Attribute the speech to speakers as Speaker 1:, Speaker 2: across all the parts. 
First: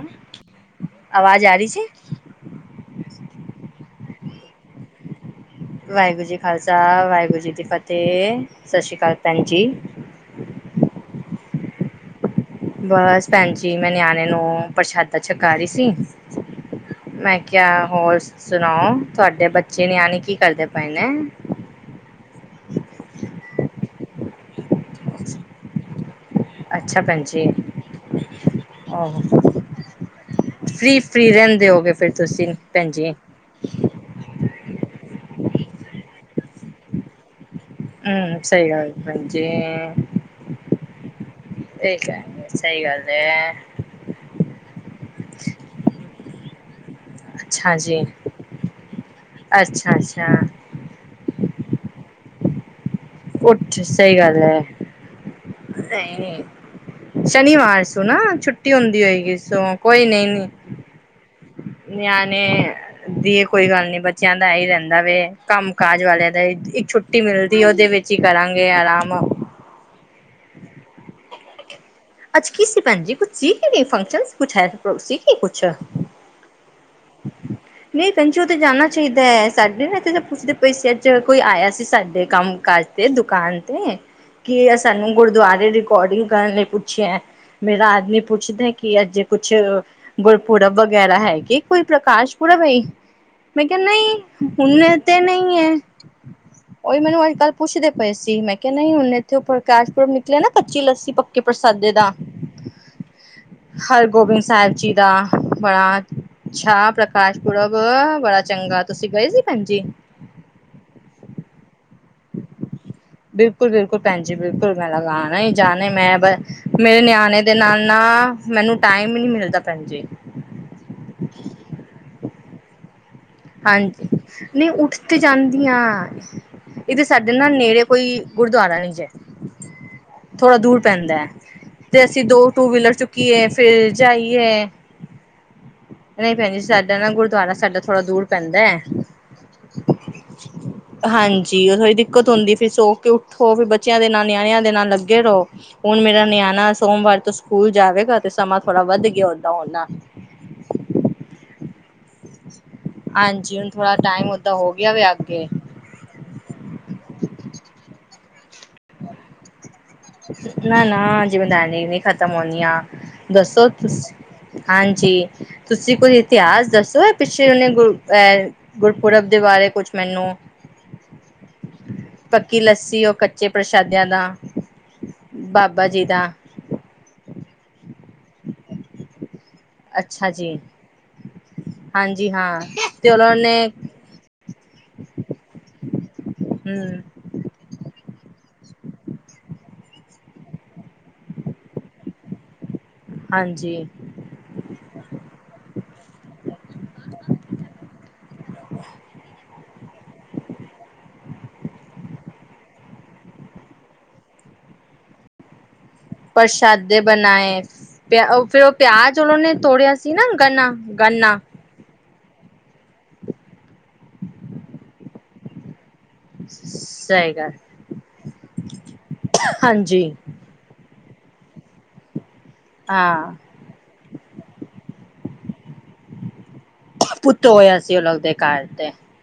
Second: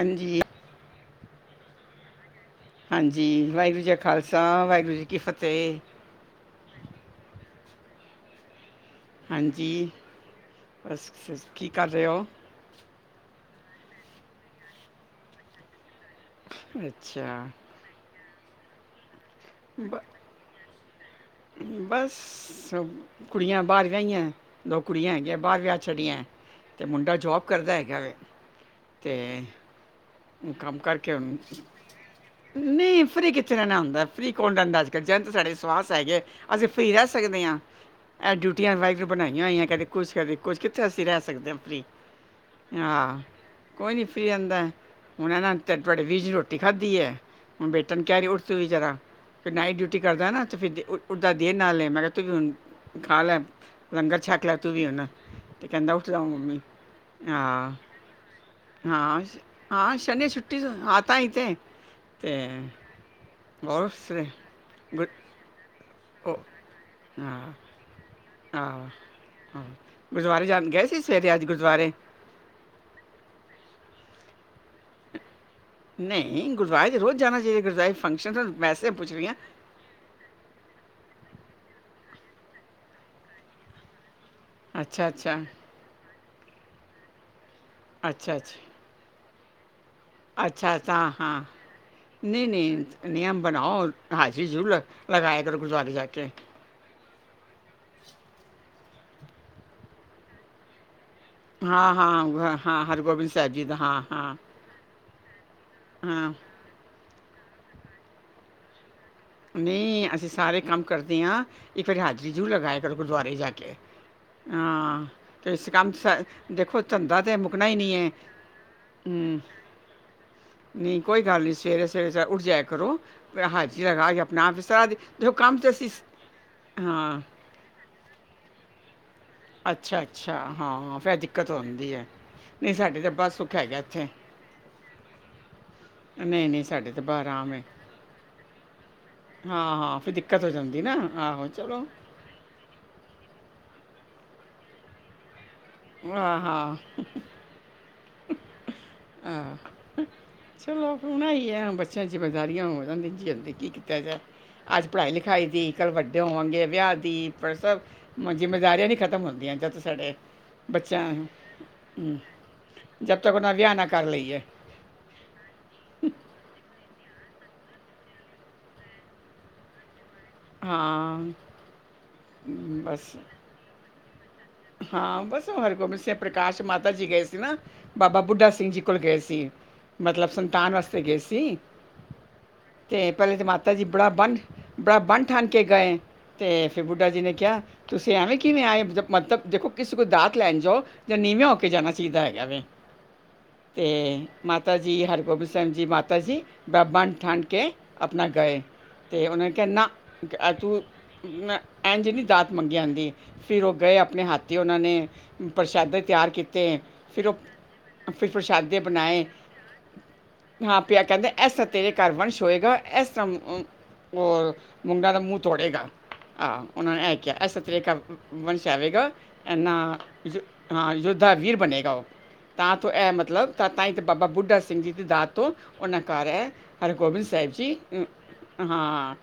Speaker 1: ਅਜੀ
Speaker 2: ਅਵਾਜ਼ ਆ ਰੀ ਸੀ?
Speaker 1: ਹਾਂਜੀ, ਵਾਏਗੁਰੂ ਜੀ ਖਾਲਸਾ ਵਾਏਗੁਰੂ ਜੀ ਕੀ ਫਤੇ।
Speaker 2: ਵਾਏਗੁਰੂ ਜੀ ਖਾਲਸਾ ਵਾਏਗੁਰੂ ਜੀ ਦੀ ਫਤੇ ਸਸ਼੍ਰੀ ਕਾਲ।
Speaker 1: ਹਾਂਜੀ, ਬਸ ਫਸ, ਕੀ ਕੱਰ ਰੇ ਅੋ?
Speaker 2: ਬੱਸ ਭੈਣ ਜੀ ਮੈਂ ਨਿਆਣੇ ਨੂੰ ਪ੍ਰਸ਼ਾਦਾ ਛਕਾ ਰੀ ਸੀ ਮੈਂ
Speaker 1: ਅੱਛਾ
Speaker 2: ਕੇਆ ਹੋਰ ਸੁਣਾਓ, ਤੁਵਾਡੇ ਬੱਚੇ
Speaker 1: ਬ
Speaker 2: ਨਿਆਣੇ ਕੀ ਕਰਦੇ? ਪੈਣੇ
Speaker 1: ਬਸ ਕੁੜੀਆਂ ਬਾਹਰ ਵਿਆਹੀ ਐ, ਦੋ ਕੁੜੀਆਂ ਹੈਗਿਆ ਬਾਹਰ ਵਿਆਹ ਛੱਡੀਆਂ ਐ ਤੇ
Speaker 2: ਅੱਛਾ
Speaker 1: ਮੁੰਡਾ
Speaker 2: ਭੈਣ
Speaker 1: ਜੋਬ
Speaker 2: ਜੀ।
Speaker 1: ਕਰਦਾ ਹੈਗਾ ਵੇ ਤੇ
Speaker 2: ਆਹੋ
Speaker 1: ਕੰਮ ਕਰਕੇ
Speaker 2: ਫ੍ਰੀ-ਫ੍ਰੀ
Speaker 1: ਹੁਣ,
Speaker 2: ਰਹਿੰਦੇ ਹੋਗੇ ਫਿਰ ਤੁਸੀਂ ਭੈਣ
Speaker 1: ਨਹੀਂ
Speaker 2: ਜੀ।
Speaker 1: ਫਰੀ ਕਿਥੇ ਰਹਿਨਾ ਹੁੰਦਾ ਏ ਫਰੀ ਕੌਣ ਰਹਿੰਦਾ ਅੱਜ ਕਲ ਜਦ ਤਕ ਸਾਡੇ ਸਵਾਸ ਹੈਗੇ ਅਸੀਂ ਫ੍ਰਰੀ ਰਹਿ ਸਕਦੇ ਆ ਇਹ
Speaker 2: ਹੂੰ ਸਹੀ
Speaker 1: ਡਿਊਟੀਆਂ
Speaker 2: ਗੱਲ
Speaker 1: ਵਾਏਗੂਰੁ
Speaker 2: ਭੈਣ ਜੀ।
Speaker 1: ਬਣਾਈਆਂ, ਹੋਈਆਂ ਕਦੇ ਕੁਛ ਕਦੇ ਕੁਛ ਕਿੱਥੇ ਅਸੀਂ ਰਹਿ ਸਕਦੇ ਹਾਂ ਫ੍ਰਰੀ
Speaker 2: ਇਹ ਸਹੀ ਗੱਲ ਏ ਐ
Speaker 1: ਕੋਈ ਨਹੀਂ ਫਰੀ ਆਂਦਾ ਹੁਣ ਇਹ ਨਾ [unintelligible] ਰੋਟੀ ਖਾਧੀ ਐ, ਹੁਣ
Speaker 2: ਅੱਛਾ
Speaker 1: ਬੇਟੇ
Speaker 2: ਜੀ
Speaker 1: ਨੇ ਕਹਿ ਰਹੀਂ ਉੱਠ ਤੂੰ ਵੀ ਜਰਾ ਫਿਰ ਨਾਈਟ ਡਿਊਟੀ
Speaker 2: ਅੱਛਾ-ਅੱਛਾ।
Speaker 1: ਕਰਦਾ ਨਾ ਏ ਫਿਰ ਉੱਠਦਾ ਦੇਰ ਨਾਲੇ ਏ ਮੈਂ ਕਿਆ ਤੂੰ ਵੀ ਹੁਣ ਖਾ ਲੈ
Speaker 2: ਉੱਠ ਸਹੀ
Speaker 1: ਲੰਗਰ
Speaker 2: ਗੱਲ
Speaker 1: ਛਕ ਲੈ
Speaker 2: ਹੈ।
Speaker 1: ਤੂੰ ਵੀ ਹੁਨ, ਤੇ ਕਹਿੰਦਾ ਉੱਠਦਾ
Speaker 2: ਨਹੀਂ
Speaker 1: ਮੰਮੀ। ਹਾਂ
Speaker 2: ਸ਼ਨੀਵਾਰ ਸੁੰ ਨਾ ਛੁੱਟੀ ਹੁੰਦੀ
Speaker 1: ਹਾਂ
Speaker 2: ਹੋਏਗੀ
Speaker 1: ਸ਼-
Speaker 2: ਸੂ
Speaker 1: ਹਾਂ ਸ਼ਨੀ ਛੁੱਟੀ ਤੋਂ ਆ ਤਾਹੀ ਤੇ ਤੇ
Speaker 2: ਨਿਆਣੇ ਦੀ ਕੋਈ
Speaker 1: ਹੋਰ
Speaker 2: ਗੱਲ ਨੀ
Speaker 1: ਸਰੇ
Speaker 2: ਬੱਚਿਆਂ ਦਾ ਇਹ ਹੀ ਰਹਿੰਦਾ
Speaker 1: ਗੁਰ
Speaker 2: ਵੇ ਕੰਮ ਕਾਜ ਵਾਲਿਆਂ ਦਾ
Speaker 1: ਉਹ
Speaker 2: ਇੱਕ ਛੁੱਟੀ
Speaker 1: ਹਾਂ
Speaker 2: ਮਿਲਦੀ ਉਹਦੇ ਵਿੱਚ ਹੀ ਕਰਾਂਗੇ
Speaker 1: ਹਾਂ
Speaker 2: ਆਰਾਮ
Speaker 1: ਹਾਂ ਗੁਰਦੁਆਰੇ ਜਾਨ ਗਏ ਸੀ, ਸਵੇਰੇ ਅੱਜ ਗੁਰਦੁਆਰੇ
Speaker 2: ਅੱਜ ਕੀ ਸੀ ਪੈਣ ਜੀ ਕੁਛ ਸੀ ਫੰਕਸ਼ਨ ਸੀ ਕੁਛ ਸੀ ਕੁ
Speaker 1: ਨਹੀਂ ਗੁਰਦੁਆਰੇ ਰੋਜ਼ ਜਾਣਾ ਚਾਹੀਦਾ, ਗੁਰਦੁਆਰੇ
Speaker 2: ਨਹੀਂ
Speaker 1: ਫੰਕਸ਼ਨ
Speaker 2: ਕੰਜੂ ਤੇ ਜਾਣਾ
Speaker 1: ਵੈਸੇ ਪੁੱਛਣ
Speaker 2: ਚਾਹੀਦਾ
Speaker 1: ਰਹੀ ਆ
Speaker 2: ਹੈ ਸਾਡੇ ਨਾ ਤੇ ਪੁਛਦੇ ਪਯੇ ਸੇ ਅਜ ਕੋਈ ਆਇਆ ਸੀ, ਸਾਡੇ ਕੰਮ ਕਾਜ ਤੇ ਦੁਕਾਨ ਤੇ ਕੀ
Speaker 1: ਅੱਛਾ
Speaker 2: ਸਾਨੂੰ
Speaker 1: ਅੱਛਾ
Speaker 2: ਗੁਰਦੁਆਰੇ ਰਿਕੋਡਿੰਗ ਕਰਨ ਲਈ ਪੁੱਛਿਆ ਮੇਰਾ ਆਦਮੀ ਪੁੱਛਦਾ ਏ ਕਿ ਅਜ ਕੁਛ ਗੁਰਪੁਰਬ ਵਗੈਰਾ ਹੈ ਕੀ ਕੋਈ ਪ੍ਰਕਾਸ਼ ਪੁਰਬ ਅਈ ਮੈਂ ਕਿਹਾ ਨਹੀਂ ਹੁਣੇ ਤੇ ਨਹੀਂ ਐ ਉਹੀ ਮੈਨੂੰ ਅੱਜ-ਕੱਲ ਪੁੱਛਦੇ ਪਏ ਸੀ, ਮੈਂ ਕਿਹਾ ਨਹੀਂ ਹੁਣੇ ਇੱਥੇ ਓਹ ਪ੍ਰਕਾਸ਼-ਪੁਰਬ ਨਿਕਲੇ ਨਾ ਕੱਚੀ ਲੱਸੀ ਪ ਕਿ ਪ੍ਰਸਾਦੇ
Speaker 1: ਹਾਂ,
Speaker 2: ਦਾ
Speaker 1: ਹਾਂ, ਹਾਂ, ਹਰਗੋਬਿੰਦ ਸਾਹਿਬ ਜੀ ਦਾ ਹਾਂ, ਹਾਂ,
Speaker 2: ਹਰਗੋਬਿੰਦ ਸਾਹਿਬ ਜੀ ਦਾ ਬੜਾ
Speaker 1: ਹਾਂ।
Speaker 2: ਅੱਛਾ ਪ੍ਰਕਾਸ਼ ਪੁਰਬ ਬੜਾ ਚੰਗਾ ਤੁਸੀਂ ਗਏ ਸੀ ਭੈਣ ਜੀ
Speaker 1: ਨਹੀਂ ਅਸੀਂ ਸਾਰੇ ਕੰਮ ਕਰਦੇ ਹਾਂ ਇਹ ਫਿਰ ਹਾਜ਼ਰੀ ਜਰੂਰ ਲਗਾਇਆ ਕਰੋ, ਗੁਰਦੁਆਰੇ ਜਾ
Speaker 2: ਬਿਲਕੁਲ
Speaker 1: ਕੇ
Speaker 2: ਬਿਲਕੁਲ ਭੈਣ ਜੀ ਬਿਲਕੁਲ ਮੈਂ
Speaker 1: ਆ
Speaker 2: ਲਗਾਣਾ ਹੀ
Speaker 1: ਤੇ ਇਸ
Speaker 2: ਜਾਣੇ
Speaker 1: ਕੰਮ
Speaker 2: ਮੈਂ ਬ
Speaker 1: ਦੇਖੋ
Speaker 2: ਮੇਰੇ
Speaker 1: ਧੰਦਾ ਤਾਂ
Speaker 2: ਨਿਆਣੇ ਦੇ
Speaker 1: ਮੁੱਕਣਾ ਈ
Speaker 2: ਨਾਲ
Speaker 1: ਨਹੀਂ
Speaker 2: ਨਾ
Speaker 1: ਏ
Speaker 2: ਮੈਨੂੰ ਟਾਈਮ ਹੀ ਨਹੀਂ ਮਿਲਦਾ ਭੈਣ ਜੀ
Speaker 1: ਨਹੀਂ ਕੋਈ ਗੱਲ ਨਹੀਂ ਸਵੇਰੇ-ਸਵੇਰੇ ਉਠ ਜਾਇਆ ਕਰੋ ਥੋੜਾ ਹਾਜਰੀ
Speaker 2: ਹਾਂਜੀ
Speaker 1: ਲਗਾ ਨਾ ਫਿਰ
Speaker 2: ਨਹੀਂ
Speaker 1: ਸਾਹ ਦੀ
Speaker 2: ਉੱਠ ਤੇ
Speaker 1: ਦੇਖੋ ਕਮ ਤੇ ਅਸੀ ਹਾੰ
Speaker 2: ਉਹ ਨਾਂ ਨੇੜੇ ਕੋਈ ਗੁਰਦੁਆਰਾ ਨੀ ਜੇ
Speaker 1: ਅੱਛਾ ਅੱਛਾ
Speaker 2: ਥੋੜਾ ਦੂਰ
Speaker 1: ਹਾਂ ਫਿਰ
Speaker 2: ਪੈਂਦਾ ਏ
Speaker 1: ਦਿੱਕਤ ਹੁੰਦੀ
Speaker 2: ਤੇ
Speaker 1: ਹੈ
Speaker 2: ਅਸੀਂ ਦੋ ਟੂ
Speaker 1: ਨਹੀਂ
Speaker 2: ਵੀਲਰ
Speaker 1: ਸਾਡੇ ਤਾਂ ਬੜਾ
Speaker 2: ਚੁੱਕੀਏ
Speaker 1: ਸੁੱਖ ਹੈਗਾ
Speaker 2: ਫਿਰ
Speaker 1: ਇੱਥੇ
Speaker 2: ਜਾਈਏ ਨਹੀਂ ਪੈਣ ਜੀ
Speaker 1: ਸਾਡੇ
Speaker 2: ਸਾਡਾ
Speaker 1: ਤਾਂ
Speaker 2: ਨਾ
Speaker 1: ਬੜਾ
Speaker 2: ਗੁਰਦੁਆਰਾ
Speaker 1: ਆਰਾਮ ਹੈ
Speaker 2: ਸਾਡਾ ਥੋੜ੍ਹਾ ਦੂਰ ਪੈਂਦਾ ਐ
Speaker 1: ਹਾਂ ਹਾਂ ਫਿਰ ਦਿੱਕਤ ਹੋ ਜਾਂਦੀ ਨਾ ਆਹੋ
Speaker 2: ਹਾਂਜੀ ਉਹ
Speaker 1: ਚਲੋ
Speaker 2: ਦਿੱਕਤ ਹੁੰਦੀ ਫਿਰ ਸੋ ਕੇ ਉੱਠੋ ਫਿਰ ਬੱਚਿਆਂ ਦੇ ਨਾਲ ਨਿਆਣਿਆਂ ਦੇ ਨਾਲ ਲੱਗੇ ਰਔ ਹੁਣ ਮੇਰਾ
Speaker 1: ਹਾਂ
Speaker 2: ਨਿਆਣਾ
Speaker 1: ਹਾਂ
Speaker 2: ਸੋਮਵਾਰ ਤੋਂ ਸਕੂਲ ਜਾਵੇਗਾ, ਤੇ ਸਮਾਂ ਥੋੜ੍ਹਾ ਵੱਧ ਗਿਆ ਓਦਾਂ
Speaker 1: ਹਾਂ,
Speaker 2: ਹੂਨ ਨਾ
Speaker 1: ਚਲੋ ਹੁਣ ਐ ਈ ਐ ਬੱਚਿਆਂ ਜ਼ਿੰਮੇਦਾਰੀਆਂ ਹੋ ਜਲਦੀ
Speaker 2: ਹਾਂਜੀ ਹੁਣ
Speaker 1: ਕੀ
Speaker 2: ਥੋੜਾ
Speaker 1: ਕੀਤਾ ਜਾਏ
Speaker 2: ਟਾਈਮ ਓਦਾਂ ਹੋ
Speaker 1: ਅੱਜ
Speaker 2: ਗਿਆ ਵੇ
Speaker 1: ਪੜ੍ਹਾਈ
Speaker 2: ਅੱਗੇ
Speaker 1: ਲਿਖਾਈ ਦੀ ਕੱਲ੍ਹ ਵੱਡੇ ਹੋਨਗੇ ਵਿਆਹ ਦੀ ਪਰ ਸ ਮਜੀ ਜਿਮੇਦਾਰੀਆ ਨਹੀਂ ਖ਼ਤਮ ਹੁੰਦੀਆਂ, ਜਦ ਸਾਡੇ
Speaker 2: ਨਾ ਨਾ
Speaker 1: ਬੱਚਿਆਂ
Speaker 2: ਜਿਮੇਦਾਰੀ ਨੀ ਖਤਮ ਹੋਣੀਆਂ
Speaker 1: ਜਬ ਤੱਕ ਉਹਨਾਂ
Speaker 2: ਦੱਸੋ
Speaker 1: ਵਿਆਹ ਨਾ ਕਰ
Speaker 2: ਤੁਸੀਂ
Speaker 1: ਲਈਏ
Speaker 2: ਹਾਂਜੀ, ਤੁਸੀਂ ਕੋਈ ਇਤਿਹਾਸ ਦੱਸੋ ਐ ਪਿੱਛੇ ਉਹਨੇ ਗੁਰ ਗੁਰਪੁਰਬ ਦੇ ਬਾਰੇ ਕੁਛ ਮੈਨੂੰ
Speaker 1: ਹਾਂ।
Speaker 2: ਪੱਕੀ ਲੱਸੀ ਉਹ
Speaker 1: ਬਸ
Speaker 2: ਕੱਚੇ ਪ੍ਰਸ਼ਾਦਿਆਂ ਦਾ
Speaker 1: ਹਾਂ ਬਸ ਹੋਰ
Speaker 2: ਬਾਬਾ
Speaker 1: ਗੋਬਿੰਦ
Speaker 2: ਜੀ
Speaker 1: ਸਿੰਘ
Speaker 2: ਦਾ
Speaker 1: ਪ੍ਰਕਾਸ਼ ਮਾਤਾ ਜੀ ਗਏ ਸੀ ਨਾ ਬਾਬਾ ਬੁੱਢਾ ਸਿੰਘ ਜੀ ਕੋਲ ਗਏ ਸੀ।
Speaker 2: ਅੱਛਾ
Speaker 1: ਮਤਲਬ
Speaker 2: ਜੀ
Speaker 1: ਸੰਤਾਨ ਵਾਸਤੇ ਗਏ ਸੀ
Speaker 2: ਹਾਂਜੀ ਹਾਂ
Speaker 1: ਤੇ
Speaker 2: ਉਹਨਾਂ
Speaker 1: ਪੈਲੇ ਤੇ
Speaker 2: ਨੇ
Speaker 1: ਮਾਤਾ ਜੀ ਬੜਾ ਬੰਨ, ਬੜਾ ਬੰਨ ਠਨ ਕੇ ਗਏ ਤੇ, ਫੇਰ
Speaker 2: ਹਮ
Speaker 1: ਬੁੱਢਾ ਜੀ ਨੇ ਕਿਆ ਤੁਸੀ ਐਵੇਂ ਕਿਵੇਂ ਆਏ ਜਬ ਮਤਬ ਦੇਖੋ ਕਿਸੇ ਕੋਈ ਦਾਤ ਲੈਣ ਜਾਓ ਜੇ ਨੀਵੇਂ ਹੋ ਕੇ ਜਾਣਾ ਚਾਈਦਾ ਹੈਗਾ ਵੈ
Speaker 2: ਹਾਂਜੀ
Speaker 1: ਤੇ ਮਾਤਾ ਜੀ ਹਰਗੋਬਿੰਦ ਸੈਬ ਜੀ ਮਾਤਾ ਜੀ ਬ ਬਨ ਠਨ ਕੇ ਅਪਨਾ ਗਏ। ਤੇ ਓਨਾਂ ਨੇ ਕਿਆ ਨਾ ਆ ਤੁ ਨਾ ਐਂਝ ਨੀ ਦਾਤ ਮੰਗੀ ਆਂਦੀ ਫਿਰ ਓ ਗਏ ਆਪਨੇ ਹੱਥ ਦੀ ਓਨਾਂ ਨੇ ਪ੍ਰਸ਼ਾਦੇ ਤਿਆਰ ਕੀਤੇ
Speaker 2: ਪ੍ਰਸ਼ਾਦੇ
Speaker 1: ਫਿਰ ਓ
Speaker 2: ਬਣਾਏ
Speaker 1: ਫਿਰ
Speaker 2: ਪਿਆ ਉਹ
Speaker 1: ਪ੍ਰਸ਼ਾਦੇ
Speaker 2: ਪਿਆਜ
Speaker 1: ਬਨਾਏ।
Speaker 2: ਉਹਨਾਂ ਨੇ ਤੋੜਿਆ ਸੀ ਨਾ ਗੰਨਾ
Speaker 1: ਹਾਂ ਪਿਆ ਕੈਂਦੇ
Speaker 2: ਗੰਨਾ
Speaker 1: ਐਸ ਤੇਰੇ ਘਰ ਵੰਸ਼ ਹੋਏਗਾ ਐਸਮ ਓ ਔਰ ਮੁੰਡਾ ਦਾ ਮੂੰ ਤੋੜੇਗਾ। ਆ ਉਨਾਂ ਨੇ ਐ
Speaker 2: ਸਹੀ
Speaker 1: ਕਿਆ
Speaker 2: ਗੱਲ
Speaker 1: ਐਸਾ ਤੇਰੇ ਘਰ ਵੰਸ਼ ਆਵੇਗਾ ਏਨਾ
Speaker 2: ਹਾਂਜੀ
Speaker 1: ਹਾਂ ਯੋਧਾ, ਵੀਰ ਬਣੇਗਾ ਓ ਤਾਂ ਤੋ ਐ
Speaker 2: ਹਾਂ
Speaker 1: ਮਤਲਬ ਤਾਂਈ ਤੇ ਬਾਬਾ ਬੁੱਢਾ ਸਿੰਘ ਜੀ ਦੀ ਦਾਤ ਤੋ ਉਨਾਂ ਘਰ ਐ ਹਰਗੋਬਿੰਦ
Speaker 2: ਪੁੱਤ
Speaker 1: ਸਾਇਬ ਜੀ
Speaker 2: ਹੋਇਆ ਸੀ ਉਹ ਲੋਕ ਦੇ ਘਰ ਤੇ
Speaker 1: ਹਾਂ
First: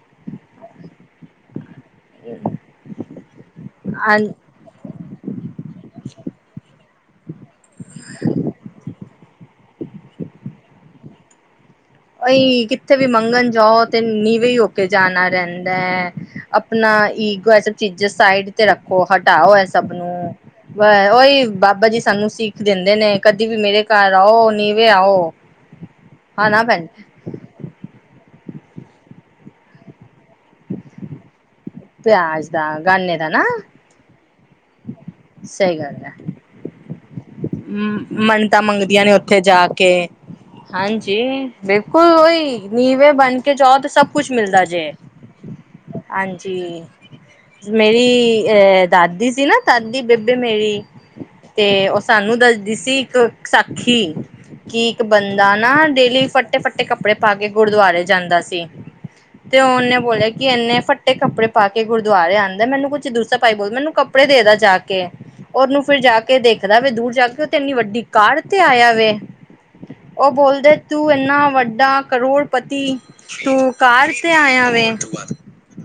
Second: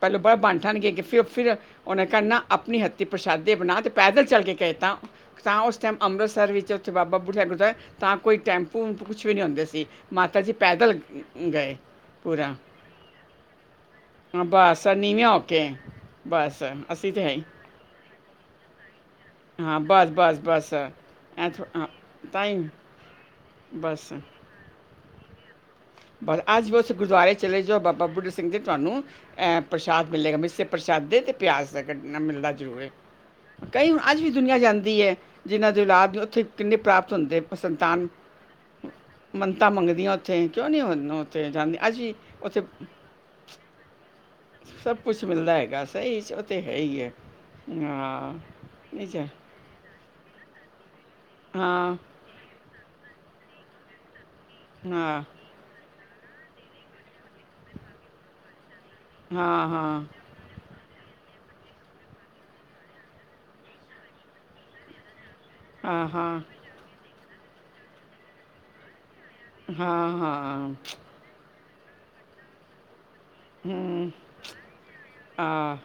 Speaker 1: ਪੈਲੇ ਬੜਾ ਬੰਨ ਠਨ ਕੇ ਗੀ ਫਿ, ਫਿਰ ਉਨੇ ਕੇਆ ਨਾ ਆਪਨੀ ਹੱਥੀ ਪ੍ਰਸ਼ਾਦੇ ਬਨਾ ਤੇ ਪੈਦਲ ਚਲ ਕੇ ਕੈਤਾ ਤਾਂ ਓਸ ਟੈਮ ਅੰਮ੍ਰਿਤਸਰ ਵਿੱਚ ਉੱਥੇ ਬਾਬਾ ਬੁੱਢਾ ਗੁਰਦੁਆਰਾ ਤਾਂ ਕੋਈ ਟੈਂਪੂ ਕੁਛ ਵੀ ਨੀ ਹੋਂਦੇ ਸੀ ਮਾਤਾ ਜੀ ਪੈਦਲ ਗ ਗਏ। ਪੂਰਾ
Speaker 2: ਓਈ ਕਿੱਥੇ ਵੀ ਮੰਗਣ ਜਾਓ ਤੇ
Speaker 1: ਹਾਂ,
Speaker 2: ਨੀਵੇਂ ਈ ਹੋ
Speaker 1: ਬਸ
Speaker 2: ਕੇ
Speaker 1: ਨੀਵੇਂ
Speaker 2: ਜਾਨਾ
Speaker 1: ਹੋ ਕੇ
Speaker 2: ਰੈਂਦਾ ਐ।
Speaker 1: ਬਸ
Speaker 2: ਆਪਨਾ
Speaker 1: ਅਸੀਂ ਤੇ ਹੈ ਹੀ।
Speaker 2: ਈਗੋ ਐ ਸਭ ਚੀਜਾਂ ਸਾਈਡ ਤੇ ਰੱਖੋ, ਹਟਾਓ ਐ
Speaker 1: ਹਾਂ
Speaker 2: ਸਭ
Speaker 1: ਬਸ
Speaker 2: ਨੂੰ
Speaker 1: ਬਸ ਬਸ
Speaker 2: ਓਈ
Speaker 1: ਐਂ ਥੋ- ਹਾਂ,
Speaker 2: ਬਾਬਾ ਜੀ ਸਾਨੂੰ
Speaker 1: ਤਾਂ
Speaker 2: ਸੀਖ
Speaker 1: ਹੀ
Speaker 2: ਦੇਂਦੇ ਨੇ। ਕਦੀ ਵੀ ਮੇਰੇ
Speaker 1: ਬਸ
Speaker 2: ਘਰ ਆਓ, ਨੀਵੇਂ ਆਓ।
Speaker 1: ਔਰ
Speaker 2: ਹਨਾ
Speaker 1: ਅੱਜ ਵੀ
Speaker 2: ਭੈਣ
Speaker 1: ਓਸ ਗੁਰਦੁਆਰੇ ਚਲੇ ਜਾਓ, ਬਾਬਾ ਬੁੱਢਾ ਸਿੰਘ ਜੀ ਤੁਆਨੂੰ ਐ ਪ੍ਰਸ਼ਾਦ ਮਿਲੇਗਾ, ਮਿੱਸੇ ਪ੍ਰਸ਼ਾਦੇ ਤੇ ਪਿਆਜ਼ ਦਾ ਕੱਟਣਾ
Speaker 2: ਪਿਆਜ
Speaker 1: ਮਿਲਦਾ
Speaker 2: ਦਾ
Speaker 1: ਜਰੂੂਰ ਏ।
Speaker 2: ਗਾਨੇ ਦਾ ਨਾ
Speaker 1: ਅੱਜ ਵੀ ਦੁਨੀਆ ਜਾਂਦੀ ਐ, ਜਿੰਨ੍ਹਾਂ
Speaker 2: ਸਹੀ
Speaker 1: ਦੀ ਔਲ਼ਾਦ ਨੀ ਓਥੇ ਕਿੰਨੇ ਪ੍ਰਾਪਤ ਹੁੰਦੈ।
Speaker 2: ਮ ਮੰਨਤਾਂ ਮੰਗਦੀਆਂ ਨੇ ਓਥੇ ਜਾ
Speaker 1: ਮੰਨਤਾਂ
Speaker 2: ਕੇ।
Speaker 1: ਮੰਗਦੀਆਂ ਉੱਥੇ ਕਿਉਂ ਨਹੀਂ ਹੁਣ
Speaker 2: ਹਾਂਜੀ,
Speaker 1: ਉੱਥੇ ਜਾਂਦੀ ਅੱਜ
Speaker 2: ਬਿਲਕੁਲ
Speaker 1: ਵੀ
Speaker 2: ਉਈ
Speaker 1: ਉੱਥੇ
Speaker 2: ਨੀਵੇਂ ਬਣ ਕੇ ਜਾਓ ਤੇ ਸਬ ਕੁਛ ਮਿਲਦਾ ਜੇ
Speaker 1: ਸਭ ਕੁਝ ਮਿਲਦਾ ਹੈਗਾ ਸਹੀ 'ਚ ਉਹ ਤੇ ਹੈ
Speaker 2: ਹਾਂਜੀ।
Speaker 1: ਹੀ ਹੈ
Speaker 2: ਮੇਰੀ
Speaker 1: ਹਾਂ
Speaker 2: ਏ
Speaker 1: ਨਹੀਂ ਜਾ
Speaker 2: ਦਾਦੀ ਸੀ ਨਾ ਦਾਦੀ ਬੇਬੇ ਮੇਰੀ ਤੇ
Speaker 1: ਹਾਂ
Speaker 2: ਓ ਸਾਨੂੰ ਦੱਸਦੀ ਸੀ ਇੱਕ ਸਾਖੀ। ਕਿ ਇੱਕ
Speaker 1: ਹਾਂ
Speaker 2: ਬੰਦਾ ਨਾ ਡੇਲੀ ਫੱਟੇ- ਫੱਟੇ ਕੱਪੜੇ ਪਾ ਕੇ ਗੁਰਦੁਆਰੇ ਜਾਂਦਾ ਸੀ। ਤੇ
Speaker 1: ਹਾਂ
Speaker 2: ਓਨੇ
Speaker 1: ਹਾਂ
Speaker 2: ਬੋਲਿਆ ਕਿ ਏਨੇ ਫੱਟੇ ਕੱਪੜੇ ਪਾ ਕੇ ਗੁਰਦੁਆਰੇ ਆਂਦੈ, ਮੈਨੂੰ ਕੁਛ ਦੂਸਾ ਭਾਈ ਬੋਲਦਾ ਮੈਨੂੰ ਕੱਪੜੇ ਦੇਦਾ ਜਾ ਕੇ। ਓਨੂੰ ਫਿਰ
Speaker 1: ਹਾਂ
Speaker 2: ਜਾ ਕੇ
Speaker 1: ਹਾਂ
Speaker 2: ਦੇਖਦਾ ਵੀ ਦੂਰ ਜਾ ਕੇ ਓ ਤੇ ਏਨੀ ਵੱਡੀ ਕਾਰ ਤੇ ਆਇਆ ਵੇ।
Speaker 1: ਹਾਂ
Speaker 2: ਓ
Speaker 1: ਹਾਂ
Speaker 2: ਬੋਲਦੇ ਤੂ ਏਨਾ ਵੱਡਾ ਕਰੋੜਪਤੀ ਤੂੰ ਕਾਰ
Speaker 1: ਹੂੰ
Speaker 2: ਤੇ ਆਇਆ ਵੇ?
Speaker 1: ਆ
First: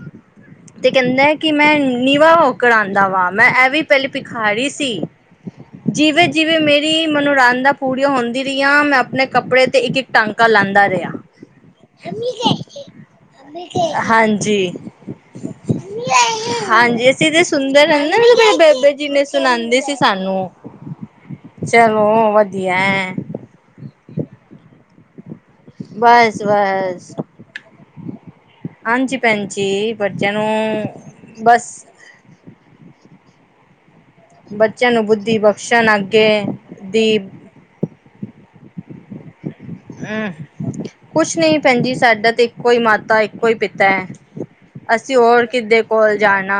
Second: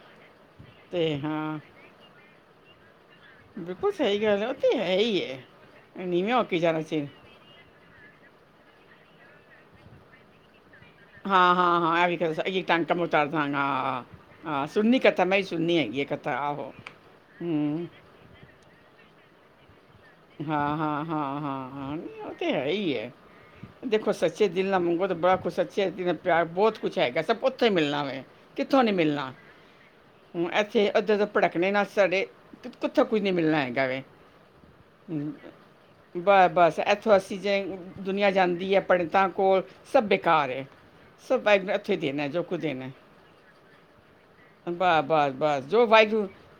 Speaker 2: ਤੇ ਕੈਂਦਾ ਏ ਕਿ ਮੈਂ ਨੀਵਾਂ ਹੋ ਕਰ ਆਂਦਾ ਵਾਂ, ਮੈਂ ਐਵੇਂ ਈ
Speaker 1: ਬਿਲਕੁਲ
Speaker 2: ਪੈਲੇ
Speaker 1: ਸਹੀ ਗੱਲ ਹੈ ਉਹ
Speaker 2: ਭਿਖਾਰੀ
Speaker 1: ਤੇ
Speaker 2: ਸੀ।
Speaker 1: ਹੈ ਹੀ ਹੈ
Speaker 2: ਜਿਵੇ,
Speaker 1: ਨੀਵੇਂ ਹੋ
Speaker 2: ਜਿਵੇ
Speaker 1: ਕੇ ਜਾਣਾ
Speaker 2: ਮੇਰੀ
Speaker 1: ਚਾਹੀਦਾ
Speaker 2: ਲੋੜਾਂਦਾ ਪੂਰੀਆ ਹੋਂਦੀ ਰੀਆ, ਮੈ ਆਪਨੇ ਕੱਪੜੇ ਤੇ ਇੱਕ -ਇੱਕ ਟਾਂਕਾ ਲਾਂਦਾ ਰੇ
Speaker 1: ਹਾਂ, ਹਾਂ, ਹਾਂ ਐਵੀ ਈ ਟਾਂਕੰ [unintelligible] ਮਤਾਰਦਾ ਹਗਾ ਹਾਂ ਹ
Speaker 2: ਹਾਂਜੀ,
Speaker 1: ਸੁਨੀ ਕ
Speaker 2: ਹਾਂਜੀ ਅਸੀ ਤੇ
Speaker 1: ਹੂੰ
Speaker 2: ਸੁਨਦੇ ਰੈਨੇ ਮੇ ਬੇਬੇ ਜੀ ਨੇ ਸੁਨਾਂਦੇ ਸੀ ਸਾਨੂੰ।
Speaker 1: ਹਾਂ, ਹਾਂ, ਹਾਂ, ਹਾਂ, ਹਾਂ
Speaker 2: ਚਲੋ
Speaker 1: ਓ ਤੇ ਹੈ
Speaker 2: ਵਧੀਆ
Speaker 1: ਈ ਐ। ਦੇਖੋ ਸੱਚੇ ਦਿਲ ਨਾ ਮੰਗੋ ਤੇ ਬੜਾ ਕੁਛ ਸੱਚੇ ਜਿਵੇ ਪਿਆਰ ਬੌਤ ਕੁਛ
Speaker 2: ਬਸ-ਬਸ।
Speaker 1: ਹੈਗਾ ਸਬ ਕੋ ਉੱਥੇ ਈ ਮਿਲਣਾ ਵੇ। ਕਿਥੋ ਨੀ
Speaker 2: ਹਾਂਜੀ
Speaker 1: ਮਿਲਨਾ
Speaker 2: ਭੈਣ ਜੀ ਬੱਚਿਆਂ
Speaker 1: ਹੁ
Speaker 2: ਨੂੰ
Speaker 1: ਐਥੇ ਅਦਰ ਭੜਕਣੇ
Speaker 2: ਬਸ
Speaker 1: ਨਾ ਸਾਡੇ ਕਿੱਥੋਂ ਕੁਝ ਨੀ ਮਿਲਨਾ ਹੈਗਾ ਵੈ।
Speaker 2: ਬੱਚਿਆਂ ਨੂੰ, ਬੁੱਧੀ
Speaker 1: ਠੀਕ ਹੈ,
Speaker 2: ਬਖਸ਼ਣ ਅੱਗੇ
Speaker 1: ਬਸ, ਬਸ ਇੱਥੋਂ
Speaker 2: ਦੀ
Speaker 1: ਅਸੀ ਜਾਈ ਦੁਨੀਆਂ ਜਾਂਦੀ ਹੈ ਪੰਡਤਾਂ ਕੋਲ। ਸਭ ਬੇਕਾਰ ਏ,
Speaker 2: ਕੁਛ
Speaker 1: ਸਭ
Speaker 2: ਨਹੀਂ
Speaker 1: ਵਾਹਿਗੁਰੂ
Speaker 2: ਭੈਣ ਜੀ
Speaker 1: ਇਥੋ ਦੇਣਾ,
Speaker 2: ਸਾਡਾ
Speaker 1: ਜੋ
Speaker 2: ਤੇ
Speaker 1: ਕੁਝ
Speaker 2: ਇੱਕੋ ਹੀ
Speaker 1: ਦੇਣਾ।
Speaker 2: ਮਾਤਾ ਇੱਕੋ ਹੀ ਪਿਤਾ ਐ।
Speaker 1: ਵਾਹ-
Speaker 2: ਅਸੀਂ
Speaker 1: ਵਾਹ-
Speaker 2: ਹੋਰ
Speaker 1: ਵਾਹ
Speaker 2: ਕਿਦੇ
Speaker 1: ਜੋ
Speaker 2: ਕੋਲ
Speaker 1: ਵਾਹਿਗੁਰੂ
Speaker 2: ਜਾਣਾ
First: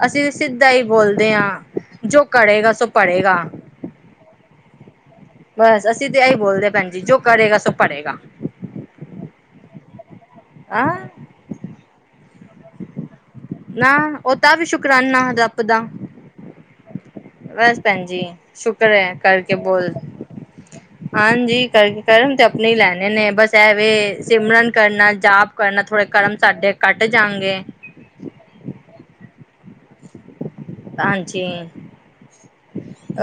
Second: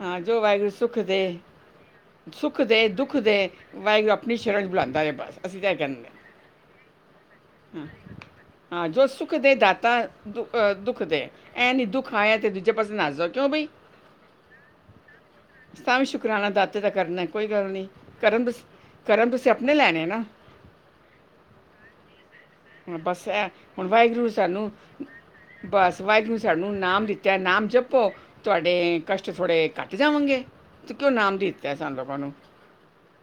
Speaker 1: ਹਾਂ
Speaker 2: ਅਸੀਂ
Speaker 1: ਜੋ
Speaker 2: ਸਿੱਧਾ
Speaker 1: ਵਾਹਿਗੁਰੂ
Speaker 2: ਹੀ
Speaker 1: ਸੁੱਖ
Speaker 2: ਬੋਲਦੇ
Speaker 1: ਦੇ,
Speaker 2: ਹਾਂ ਜੋ
Speaker 1: ਸੁੱਖ
Speaker 2: ਕਰੇਗਾ ਸੋ
Speaker 1: ਦੇ ਦੁੱਖ ਦੇ
Speaker 2: ਪੜ੍ਹੇਗਾ
Speaker 1: ਵਾਹਿਗੁਰੂ ਆਪਣੀ ਸ਼ਰਨ 'ਚ ਬੁਲਾਂਦਾ ਰਿਹਾ ਬਸ ਤਾਂ ਇਹ
Speaker 2: ਬਸ ਅਸੀਂ
Speaker 1: ਕਹਿੰਦੇ
Speaker 2: ਤਾਂ ਐਹੀ ਬੋਲਦੇ ਭੈਣਜੀ, ਜੋ ਕਰੇਗਾ ਸੋ
Speaker 1: ਹਾਂ।
Speaker 2: ਭਰੇਗਾ
Speaker 1: ਹਾਂ ਜੋ ਸੁੱਖ ਦੇ ਦਾਤਾ ਦੁ
Speaker 2: ਹਾਂ
Speaker 1: ਦੁੱਖ ਦੇ ਐ ਨੀ ਦੁਖ ਆਇਆ ਤੇ ਦੂਜੇ ਪਾਸੇ ਨਾਜ਼ੋ
Speaker 2: ਨਾ ਓਦਾ ਵੀ ਸ਼ੁਕਰਾਨਾ ਰੱਬ ਦਾ
Speaker 1: ਕਰਾਣਾ ਦਾਤਾ ਦਾ ਕਰਨਾ ਕੋਈ ਗੱਲ
Speaker 2: ਬਸ
Speaker 1: ਨਹੀਂ,
Speaker 2: ਭੈਣ ਜੀ
Speaker 1: ਕਰਮ ਤੁਸੀ,
Speaker 2: ਸ਼ੁਕਰ ਹੈ
Speaker 1: ਕਰਮ ਤੁਸੀਂ
Speaker 2: ਕਰਕੇ
Speaker 1: ਆਪਣੇ
Speaker 2: ਬੋਲ
Speaker 1: ਲੈਣੇ ਨਾ
Speaker 2: ਹਾਂਜੀ ਕਰ, ਕਰਮ ਤੇ ਆਪਣੇ ਹੀ
Speaker 1: ਹਾਂ,
Speaker 2: ਲੈਣੇ ਨੇ
Speaker 1: ਐ
Speaker 2: ਬਸ
Speaker 1: ਹੁਣ
Speaker 2: ਐਵੇਂ
Speaker 1: ਵਾਹਿਗੁਰੂ
Speaker 2: ਸਿਮਰਨ
Speaker 1: ਸਾਨੂੰ
Speaker 2: ਕਰਨਾ ਜਾਪ ਕਰਨਾ
Speaker 1: ਬਸ
Speaker 2: ਥੋੜੇ ਕਰਮ
Speaker 1: ਵਾਹਿਗੁਰੂ ਸਾਨੂੰ
Speaker 2: ਸਾਡੇ ਕੱਟ
Speaker 1: ਨਾਮ ਦਿੱਤਾ,
Speaker 2: ਜਾਣਗੇ
Speaker 1: ਨਾਮ ਜਪ ਭੋਂ ਤਾਡੇ ਕਸ਼ਟ ਥੋੜ੍ਹੇ ਘੱਟ ਜਾਵਾਂਗੇ ਤੇ ਕਿਉਂ ਇਨਾਮ
Speaker 2: ਹਾਂਜੀ
Speaker 1: ਦਿੱਤਾ ਸਾਨੂੰ ਲੋਕਾਂ ਨੂੰ
Speaker 2: [inaudible]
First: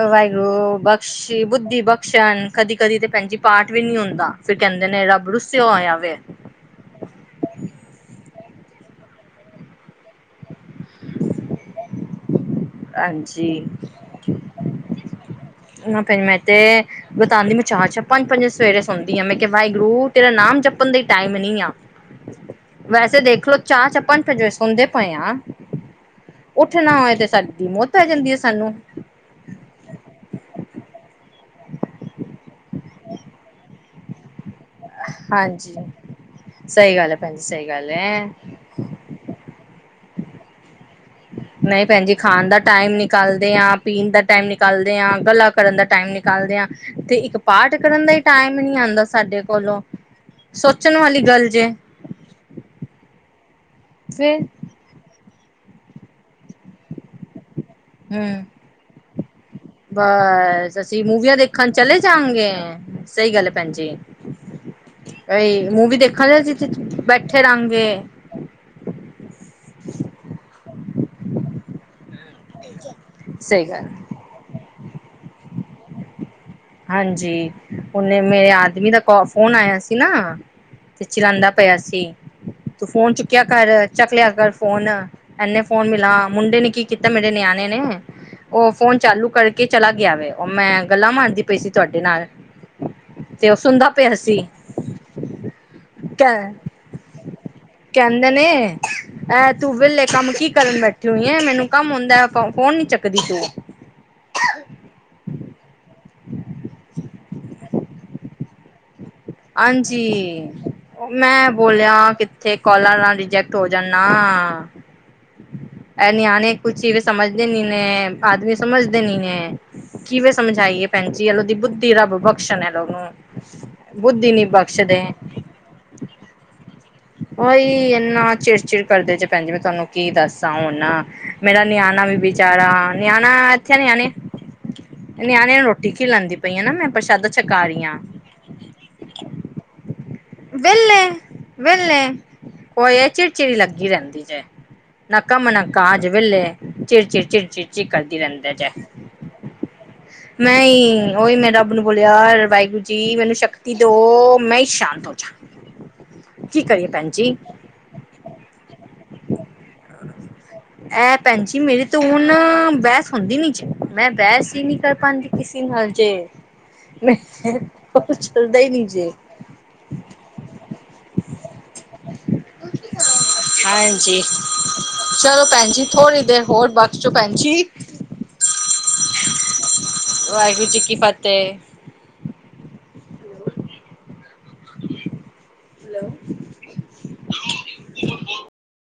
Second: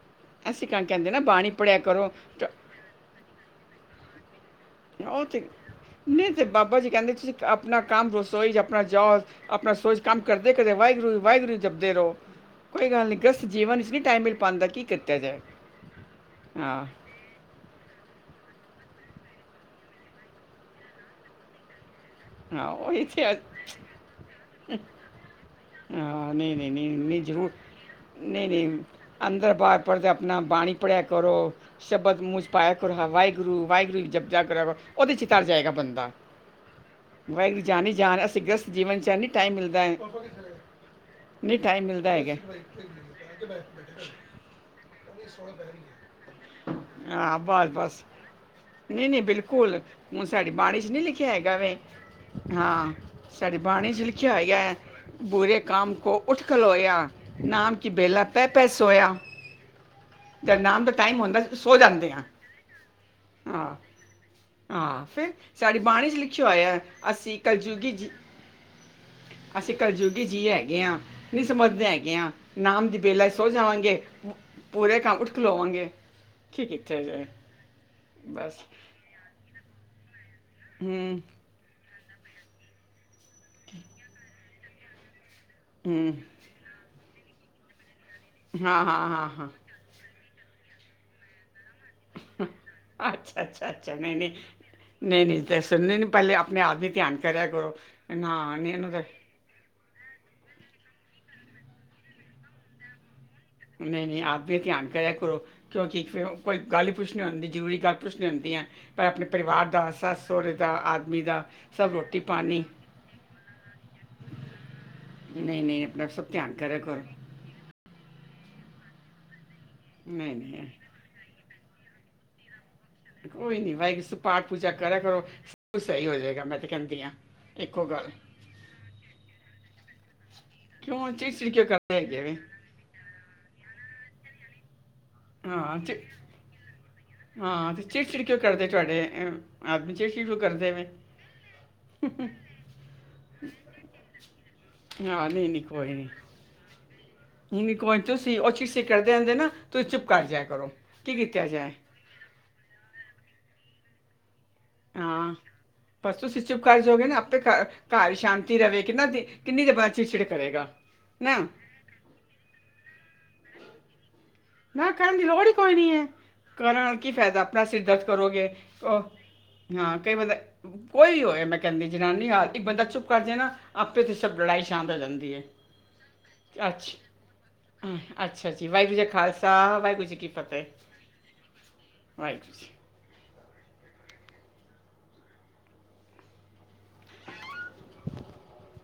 Speaker 1: ਅਸੀਂ
Speaker 2: ਵਾਹਿਗੁਰੂ
Speaker 1: ਕਾਂ ਕਹਿੰਦੇ ਨਾ
Speaker 2: ਬਖਸ਼ੀ
Speaker 1: ਬਾਣੀ ਪੜਿਆ
Speaker 2: ਬੁੱਧੀ
Speaker 1: ਕਰੋ ਤ-
Speaker 2: ਬਖਸ਼ਣ ਕਦੀ- ਕਦੀ ਤੇ ਭੈਣਜੀ ਪਾਠ ਵੀ ਨਹੀਂ ਹੁੰਦਾ ਫਿਰ ਕਹਿੰਦੇ ਨੇ
Speaker 1: ਉਹ
Speaker 2: ਰੱਬ
Speaker 1: ਤੇ,
Speaker 2: ਰੁੱਸਿਆ ਹੋਇਆ ਵੇ
Speaker 1: ਨਹੀਂ ਬਾਬਾ ਜੀ ਕਹਿੰਦੇ ਤੁਸੀਂ ਆਪਣਾ ਕੰਮ ਰਸੋਈ ਆਪਣਾ ਜਾਓ ਆਪਣਾ ਰਸੋਈ 'ਚ ਕੰਮ ਕਰਦੇ- ਕਰਦੇ ਵਾਹਿਗੁਰੂ- ਵਾਹਿਗੁਰੂ ਜਪਦੇ ਰਹੋ ਕੋਈ ਗੱਲ ਨਹੀਂ ਗ੍ਰਸਤ
Speaker 2: ਜੀ,
Speaker 1: ਜੀਵਨ ਇਸ ਨਹੀਂ ਟਾਈਮ ਮਿਲ ਪਾਉਂਦਾ ਕੀ ਕੀਤਾ ਜਾਏ
Speaker 2: ਨਾ ਫਿਰ ਮੈਂ ਤੇ
Speaker 1: ਹਾਂ
Speaker 2: ਬਤਾਉਂਦੀ, ਮੈਂ ਚਾਰ -ਚਾਰ, ਪੰਜ- ਪੰਜ ਸਵੇਰੇ ਸੁਣਦੀ ਆ ਮੈਂ ਕਿਹਾ ਵਾਹਿਗੁਰੂ ਤੇਰਾ ਨਾਮ ਜਪਣ ਦਾ ਟਾਈਮ ਨੀ ਆ
Speaker 1: ਹਾਂ ਉਹ
Speaker 2: ਵੈਸੇ
Speaker 1: ਇੱਥੇ ਹਾਂ
Speaker 2: ਦੇਖਲੋ ਚਾਹ ਚੱਪਣ ਭਜਨ ਸੁਣਦੇ ਪਏ ਆ
Speaker 1: ਨਾਂਹ, ਨਹੀਂ- ਨਹੀਂ-
Speaker 2: ਉੱਠ
Speaker 1: ਨਹੀਂ
Speaker 2: ਨਾ ਹੋਏ
Speaker 1: -ਨਹੀਂ
Speaker 2: ਤੇ
Speaker 1: ਜ਼ਰੂਰ
Speaker 2: ਸਾਡੀ ਮੌਤ ਪੈ ਜਾਂਦੀ ਹੈ
Speaker 1: ਨਹੀਂ
Speaker 2: ਸਾਨੂੰ
Speaker 1: -ਨਹੀਂ ਅੰਦਰ ਬਾਹਰ ਪੜਦਿਆਂ ਆਪਣਾ ਬਾਣੀ ਪੜ੍ਹਿਆ ਕਰੋ ਸ਼ਬਦ ਮੂੰਹ 'ਚ ਪਾਇਆ ਕਰੋ ਵਾਹਿਗੁਰੂ ਵਾਹਿਗੁਰੂ ਜਬ ਜਾ ਕਰੋ ਉਹਦੇ 'ਚ ਤਰ ਜਾਏਗਾ
Speaker 2: ਹਾਂਜੀ
Speaker 1: ਬੰਦਾ
Speaker 2: ਸਹੀ ਗੱਲ ਭੈਣ ਜੀ
Speaker 1: ਵਾਹਿਗੁਰੂ
Speaker 2: ਸਹੀ
Speaker 1: ਜਾਨੀ
Speaker 2: ਗੱਲ
Speaker 1: ਜਾਨ
Speaker 2: ਹੈ
Speaker 1: ਅਸੀਂ ਗ੍ਰਸਤ ਜੀਵਨ 'ਚ ਨੀ ਟਾਈਮ ਮਿਲਦਾ ਨਹੀਂ ਟਾਈਮ
Speaker 2: ਭੈਣ
Speaker 1: ਮਿਲਦਾ
Speaker 2: ਜੀ
Speaker 1: ਹੈਗਾ
Speaker 2: ਖਾਣ ਦਾ ਟਾਈਮ ਨਿਕਾਲਦੇ ਹਾਂ ਪੀਣ ਦਾ ਟਾਈਮ ਨਿਕਾਲਦੇ ਹਾਂ ਗੱਲਾਂ ਕਰਨ ਦਾ ਟਾਈਮ ਨਿਕਾਲਦੇ ਹਾਂ ਤੇ ਇੱਕ
Speaker 1: ਆਹ ਬਾਹਰ
Speaker 2: ਪਾਠ
Speaker 1: ਬਸ,
Speaker 2: ਕਰਨ ਦਾ ਹੀ ਟਾਈਮ ਆਉਂਦਾ
Speaker 1: ਨਹੀਂ- ਨਹੀਂ
Speaker 2: ਸਾਡੇ
Speaker 1: ਬਿਲਕੁਲ
Speaker 2: ਕੋਲੋਂ
Speaker 1: ਹੁਣ ਸਾਡੀ ਬਾਣੀ 'ਚ
Speaker 2: ਸੋਚਣ
Speaker 1: ਨਹੀਂ
Speaker 2: ਵਾਲੀ
Speaker 1: ਲਿਖਿਆ
Speaker 2: ਗੱਲ
Speaker 1: ਹੈਗਾ
Speaker 2: ਜੇ
Speaker 1: ਵੇ ਹਾਂ ਸਾਡੀ ਬਾਣੀ 'ਚ ਲਿਖਿਆ
Speaker 2: ਫਿਰ
Speaker 1: ਹੋਇਆ ਹੈ, ਬੁਰੇ ਕਾਮ ਕੋ ਉੱਠ ਖਲੋਇਆ ਨਾਮ ਕੀ ਬੇਲਾ,
Speaker 2: ਹਮ
Speaker 1: ਪੈ- ਪੈ ਸੋਇਆ ਜਦ
Speaker 2: ਬਸ,
Speaker 1: ਨਾਮ ਦਾ
Speaker 2: ਅਸੀਂ
Speaker 1: ਟਾਈਮ
Speaker 2: ਮੂਵੀਆਂ
Speaker 1: ਹੁੰਦਾ
Speaker 2: ਦੇਖਣ
Speaker 1: ਸੋ
Speaker 2: ਚਲੇ
Speaker 1: ਜਾਂਦੇ ਆ
Speaker 2: ਜਾਵਾਂਗੇ, ਸਹੀ ਗੱਲ ਹੈ ਭੈਣ
Speaker 1: ਹਾਂ
Speaker 2: ਜੀ
Speaker 1: ਹਾਂ ਫਿਰ,
Speaker 2: ਬਈ
Speaker 1: ਸਾਡੀ
Speaker 2: ਮੂਵੀ
Speaker 1: ਬਾਣੀ 'ਚ
Speaker 2: ਦੇਖਣ
Speaker 1: ਲਿਖਿਆ
Speaker 2: ਅਸੀਂ
Speaker 1: ਹੋਇਆ ਅੱਸੀ
Speaker 2: ਬੈਠੇ
Speaker 1: ਕਲਯੁਗੀ
Speaker 2: ਰਹਾਂਗੇ
Speaker 1: ਜੀ ਅਸੀਂ ਕਲਯੁਗੀ ਜੀ ਹੈਗੇ ਆਂ, ਨਹੀਂ ਸਮਝਦੇ ਹੈਗੇ ਆਂ, ਨਾਮ ਦੀ ਬੇਲਾ ਸੋ
Speaker 2: ਸਹੀ ਗੱਲ
Speaker 1: ਜਾਵਾਂਗੇ ਪੂਰੇ ਕੰਮ ਉੱਠ ਖਲੋਵਾਂਗੇ ਕੀ ਕਿੱਥੇ ਜਾਏ
Speaker 2: ਹਾਂਜੀ ਉਹਨੇ ਮੇਰੇ
Speaker 1: ਬਸ
Speaker 2: ਆਦਮੀ ਦਾ ਕੋ ਫੋਨ ਆਇਆ ਸੀ ਨਾ, ਤੇ
Speaker 1: ਹੂੰ
Speaker 2: ਚਿਰਾਂਦਾ ਪਿਆ ਸੀ, ਤੂੰ ਫੋਨ ਚੁੱਕਿਆ ਕਰ, ਚੱਕ ਲਿਆ ਕਰ ਫੋਨ ਐਨੇ ਫੋਨ
Speaker 1: ਹੂੰ
Speaker 2: ਮਿਲਾ, ਮੁੰਡੇ ਨੇ ਕੀ ਕੀਤਾ ਮੇਰੇ ਨਿਆਣੇ ਨੇ, ਉਹ ਫੋਨ ਚਾਲੂ ਕਰਕੇ ਚਲਾ ਗਿਆ ਵੇ, ਉਹ ਮੈਂ ਗੱਲਾਂ ਮਾਰਦੀ ਪਈ ਸੀ ਤੁਹਾਡੇ ਨਾਲ
Speaker 1: ਹਮ, ਅੱਛਾ-
Speaker 2: ਤੇ ਉਹ
Speaker 1: ਅੱਛਾ-
Speaker 2: ਸੁਣਦਾ
Speaker 1: ਅੱਛਾ,
Speaker 2: ਪਿਆ
Speaker 1: ਨਹੀਂ-
Speaker 2: ਸੀ
Speaker 1: ਨਹੀ ਨਹੀਂ- ਨਹੀਂ ਦ ਸੁਣਦੇ ਨੇ ਪਹਿਲੇ
Speaker 2: ਕਹਿ
Speaker 1: ਆਪਣੇ ਆਪ ਵੀ ਧਿਆਨ ਕਰਿਆ ਕਰੋ ਨਾ ਨਹੀਂ ਇਹਨੂੰ
Speaker 2: ਐਹ ਤੂੰ ਵਿਹਲੇ ਕੰਮ ਕੀ ਕਰਨ ਬੈਠੀ ਹੋਈ ਐ, ਮੈਨੂੰ ਕੰਮ ਹੁੰਦਾ ਫੋਨ ਨੀ ਚੱਕਦੀ ਤੂੰ
Speaker 1: ਨਹੀਂ- ਨਹੀਂ ਆਪ ਤੇ ਧਿਆਨ ਕਰਿਆ ਕਰੋ ਕਿਉਂਕਿ ਫਿਰ ਕੋਈ ਗੱਲ ਪੁੱਛਣੀ ਹੁੰਦੀ, ਜ਼ਰੂਰੀ ਗੱਲ ਪੁੱਛਣੀ ਹੁੰਦੀ ਐ ਭੈਂ ਆਪਣੇ ਪਰਿਵਾਰ ਦਾ,
Speaker 2: ਹਾਂਜੀ
Speaker 1: ਸੱਸ ਸਹੁਰੇ ਦਾ, ਆਦਮੀ ਦਾ
Speaker 2: ਮੈਂ
Speaker 1: ਸਭ
Speaker 2: ਬੋਲਿਆ
Speaker 1: ਰੋਟੀ
Speaker 2: ਕਿੱਥੇ
Speaker 1: ਪਾਨੀ
Speaker 2: ਕਾਲਾਂ ਨਾਲ ਰਿਜੈਕਟ ਹੋ ਜਾਣ ਨਾ,
Speaker 1: ਨਹੀਂ ਨਹੀਂ ਆਪਣਾ
Speaker 2: ਐਹ
Speaker 1: ਸਭ ਧਿਆਨ
Speaker 2: ਨਿਆਣੇ ਕੁਛ
Speaker 1: ਕਰਿਆ
Speaker 2: ਨਹੀਂ
Speaker 1: ਕਰੋ
Speaker 2: ਸਮਝ ਦੇ ਨੀ ਨੇ ਆਦਮੀ ਸਮਝਦੇ ਨੀ ਨੇ ਕਿਵੇਂ
Speaker 1: ਨਹੀਂ
Speaker 2: ਸਮਝਾਈਏ।
Speaker 1: ਨਹੀਂ
Speaker 2: ਭੈਣ ਜੀ ਐਲੋ ਦੀ ਬੁੱਧੀ ਰੱਬ ਬਖਸ਼ਣ ਐਨਾ ਨੂੰ।
Speaker 1: ਕੋਈ ਨੀ ਵਾਏ
Speaker 2: ਬੁੱਧੀ ਨੀ
Speaker 1: ਪਾਠ ਪੂਜਾ ਕਰਾ
Speaker 2: ਬਖਸ਼ਦੇ।
Speaker 1: ਕਰੋ ਸ ਸਈ ਹੋ ਜਾਏਗਾ ਮੈਂ ਤੇ ਕੇਂ
Speaker 2: ਉਹੀ ਇੰਨਾ ਚਿੜ-ਚਿੜ ਕਰਦੇ ਜੇ ਭੈਣ ਜੀ, ਮੈਂ ਤੁਹਾਨੂੰ ਕੀ ਦੱਸਾਂ ਹੁਣ।
Speaker 1: ਕਿਉਂ ਚਿੜਚਿੜ
Speaker 2: ਮੇਰਾ
Speaker 1: ਕਿਉਂ ਕਰਦੇ
Speaker 2: ਨਿਆਣਾ ਵੀ
Speaker 1: ਹੈਗੇ ਵੇ
Speaker 2: ਬੇਚਾਰਾ ਨਿਆਣਾ ਇਥੇ ਨਿਆਣੇ ਨਿਆਣੇਆਂ ਨੂੰ
Speaker 1: ਹਾਂ
Speaker 2: ਰੋਟੀ
Speaker 1: ਚਿੜ
Speaker 2: ਖਿਲਾਂਦੀ ਪਈ ਆ ਨਾ ਮੈਂ ਪ੍ਰਸ਼ਾਦਾ ਛਕਾ ਰਈ ਆ।
Speaker 1: ਕਿ ਕਿਉ ਕਰਦੇ ਤੁਹਾਡੇ ਆਦਮੀ ਸ਼ੇਸ਼ੀ ਕਿਉ ਕਰਦੇ ਵੇ।
Speaker 2: ਵਿਹਲੇ-ਵਿਹਲੇ ਉਹ ਇਹ ਚਿੜ-ਚਿੜੀ ਲੱਗੀ ਰੇਂਦੀ ਜੇ। ਨਾ
Speaker 1: ਹਾਂ ਨਹੀਂ
Speaker 2: ਕਾਮ ਨਾ
Speaker 1: ਨਹੀਂ ਕੋਈ ਨਹੀਂ
Speaker 2: ਕਾਜ ਵੇਲੇ ਚਿੜ-ਚਿੜ,
Speaker 1: ਨਹੀਂ
Speaker 2: ਚਿੜ-ਚਿੜ
Speaker 1: ਨਹੀਂ
Speaker 2: ਚਿ
Speaker 1: ਕੋਈ ਨੀ,
Speaker 2: ਕਰਦੀ
Speaker 1: ਤੁਸੀਂ ਉਹ
Speaker 2: ਰੇਂਦੇ ਜੈ।
Speaker 1: ਚਿੜਚਿੜ ਕਰਦੇ ਹੁੰਦੇ ਨਾ ਤੁਸੀਂ ਚੁੱਪ ਕਰ ਜਾਇਆ
Speaker 2: ਮੈਂ
Speaker 1: ਕਰੋ
Speaker 2: ਈ
Speaker 1: ਕੀ
Speaker 2: ਓਹੀ
Speaker 1: ਕੀਤਾ
Speaker 2: ਮੈਂ
Speaker 1: ਜਾਏ
Speaker 2: ਰੱਬ ਨੂੰ ਬੋਲਿਆ ਵਾਹਿਗੁਰੂ ਜੀ ਮੈਨੂੰ ਸ਼ਕਤੀ ਦੋ ਮੈਂ ਹੀ ਸ਼ਾਂਤ ਹੋ ਜਾ
Speaker 1: ਹਾਂ ਪਰ ਤੁਸੀਂ ਚੁੱਪ
Speaker 2: ਕੀ ਕਰੀਏ
Speaker 1: ਕਾਰਜੋ ਗੇ
Speaker 2: ਭੈਣ
Speaker 1: ਨਾ
Speaker 2: ਜੀ
Speaker 1: ਆਪੇ ਕਾਰ ਇਚ ਸ਼ਾਂਤੀ ਰਵੇ ਕਿੰਨਾ ਦੇ ਕਿੰਨੀ ਦੇਰ ਬੰਦਾ ਚਿੜਚਿੜ ਕਰੇਗਾ।
Speaker 2: ਐ
Speaker 1: ਨਾ
Speaker 2: ਭੈਣ ਜੀ ਮੇਰੀ ਤੇ ਹੁਣ ਬਹਸ ਹੁੰਦੀ ਨੀ ਜੇ ਮੈਂ ਬਹਸ
Speaker 1: ਨਾ ਕਰਨ ਦੀ ਲੋੜ ਈ ਕੋਈ ਨੀ ਐ। ਕਰਨ ਨਾਲ ਕੀ ਫੈਦਾ ਆਪਣਾ ਸਿਰ ਦਰਦ ਕਰੋਗੇ
Speaker 2: ਚੱਲਦਾ ਹੀ ਨੀ
Speaker 1: ਉਹ
Speaker 2: ਜੇ
Speaker 1: ਹਾਂ ਕਈ ਬੰਦਾ ਕੋਈ ਵੀ ਹੋਵੇ ਮੈਂ ਕੇਂਦੀ ਜਨਾਨੀ ਆ ਇੱਕ ਬੰਦਾ ਚੁੱਪ ਕਰ ਜੇ ਨਾ। ਆਪੇ ਤੇ
Speaker 2: ਹਾਂਜੀ
Speaker 1: ਸਭ ਲੜਾਈ ਸ਼ਾਂਤ ਹੋ ਜਾਂਦੀ ਹੈ
Speaker 2: ਚਲੋ ਭੈਣ ਜੀ ਥੋੜ੍ਹੀ ਦੇਰ ਹੋਰ
Speaker 1: ਅੱਛਾ
Speaker 2: ਬਖਸ਼ੋ ਭੈਣ ਜੀ।
Speaker 1: ਅੱਛਾ ਜੀ, ਵਾਏਗੁਰੂ ਜੀ ਖਾਲਸਾ ਵਾਏਗੁਰੂ ਜੀ ਕੀ ਫਤੇਹ
Speaker 2: ਵਾਹਿਗੁਰੂ ਜੀ ਕੀ ਫਤਿਹ
Speaker 1: ਵਾਏਗੁਰੂ ਜੀ।
Speaker 2: ਹੈਲੋ।